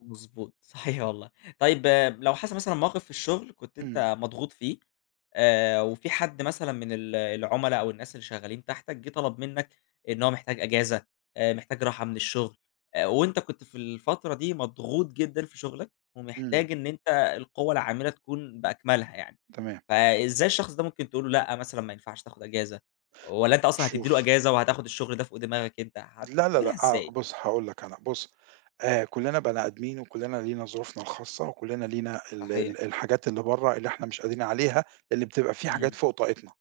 مضبوط، صحيح والله، طيب لو حصل مثلًا موقِف في الشغل كنت إمم. أنت مضغوط فيه آآ، وفي حد مثلًا من ال العملا أو الناس اللي شغّالين تحتك، جيه طلب مِنّك إن هو محتاج إجازة، محتاج راحة من الشغل، وأنت كنت في الفترة دي مضغوط جدًا في شغلك، إمم. ومحتاج إن أنت القوة العاملة تكون بأكملها يعني، تمام. فإزاي الشخص ده ممكن تقُول له لأ مثلًا ما ينفعش تأخد إجازة، والّا أنت أصلًا هتدّي له شوف. إجازة وهتأخد الشغل ده فوق دماغك أنت، لا، لا، هتعملها لأ، آآ، إزاي؟ بُص هاقول لك أنا، بُص آآ، كُلّنا بني آدمين وكُلّنا لينا ظروفنا الخاصة وكُلّنا لينا ال صحيح. ال الحاجات اللي بره اللي إحنا مش قادرين عليها اللي بتبقى في حاجات إمم. فوق طاقتنا،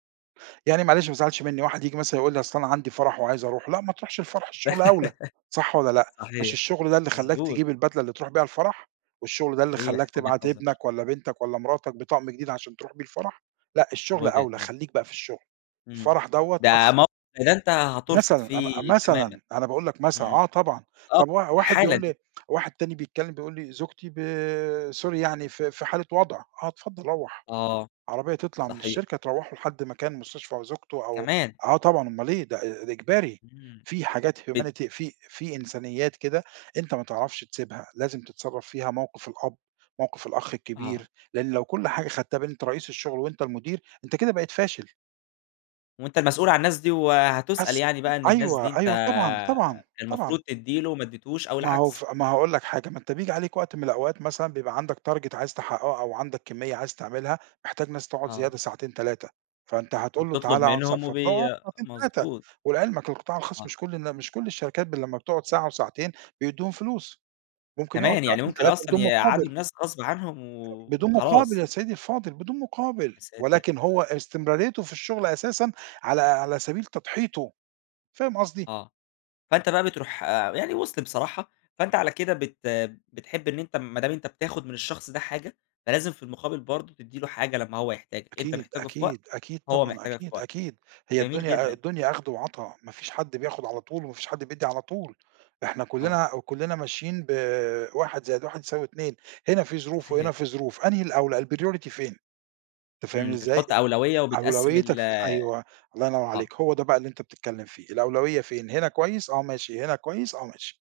يعني معلش ما تزعلش مِنّي واحد ييجي مثلًا يقول لي أصل أنا عندي فرح وعايز أروح، لأ ما تروحش الفرح الشغل أولى صح والّا لأ، مش صحيح، الشغل ده اللي خلّاك مضبوط. تجيب البدلة اللي تروح بيها الفرح، والشغل ده اللي خلّاك صحيح، وجهة تبعت نظر. ابنك والّا بنتك والّا مراتك بطقم جديد عشان تروح بيه الفرح، لأ الشغل وجهة أولى، نظر. خليك بقى في الشغل إمم، الفرح دوّة ده أخ مو والّا أنت هترفض مثلًا ام م فيه تمامًا، مثلًا أنا باقُول لك مثلًا، إمم، آه طبعًا، آه طَب وا واحد حالًا. بيقول لي واحد تاني بيكلم بيقُول لي زوجتي ب sorry يعني في في حالة وضع آه، اتفضل روّح آه، عربية تطلع من صحيح. الشركة تروّحه لحد مكان مستشفى أو زوجته أو كمان. آه، طبعًا أمال إيه ده آآ، إجباري إمم، في حاجات ات humanity في في إنسانيات كده أنت ما تعرفش تسيبها، لازم تتصرف فيها موقِف الأب، موقِف الأخ آه. الكبير لأن لو كل حاجة خدتها بإن أنت رئيس الشغل وأنت المُدير أنت كده بقيت فاشل. وأنت المسؤول عن الناس دي، وهتسأل أس يعني بقى إن الناس دي أيوه، أنت أيوه، طبعًا، طبعًا، المفروض طبعًا. تدّي له، ما أدّيتش أو ما هو العكس. ف ما هاقول لك حاجة ما أنت بييجي عليك وقت من الأوقات مثلًا بيبقى عندك target عايز تحققه أو عندك كميّة عايز تعملها محتاج ناس تقعد آه. زيادة ساعتين 3 فأنت هتقُول له وبتطلب تعالَ اقعد س منهم وبي فبتقعد ساعتين 3 مضبوط. ولعلمك القطاع الخاص آه. مش كل الن مش كل الشركات ب لمّا بتقعد ساعة وساعتين بيدّوهم فلوس، ممكن يقعد كمان، يعني ساعتين ممكن 3 أصلًا بدون يقعدوا مقابل. الناس غصب عنهم، و بدون مقابل وخلاص. يا سيّدي الفاضل، بدون مقابل يا ساتر! ولكن هو استمراريته في الشغل أساسًا على على سبيل تضحيته، فاهم قصدي؟ آه، فأنت بقى بتروح يعني وص بصراحة فأنت على كده بت بتحب إن أنت ما دام أنت بتاخد من الشخص ده حاجة، فلازم في المقابل برضه تدّي له حاجة لمّا هو يحتاجك، أنت أكيد، محتاجه في وقت، أكيد، أكيد، هو طبعًا محتاجك في أكيد وقت، أكيد هي جميل الدنيا جدًا. الدنيا أخد وعطا ما فيش حد بياخد على طول وما فيش حد بيدّي على طول، إحنا آه. كُلّنا كُلّنا ماشيين ب 1 زائد 1 يساوي 2 هنا في ظروف صحيح. وهنا في ظروف، أنهي الأولى الpriority فين؟ أنت إمم، فاهمني أنت إزاي؟ بتحط أولوية وبتقسم أولويّتك ال ف أيوه الله ينوّر آه. عليك، هو ده بقى اللي أنت بتتكلم فيه الأولوية فين؟ هنا كويس آه، ماشي هنا كويس آه، ماشي.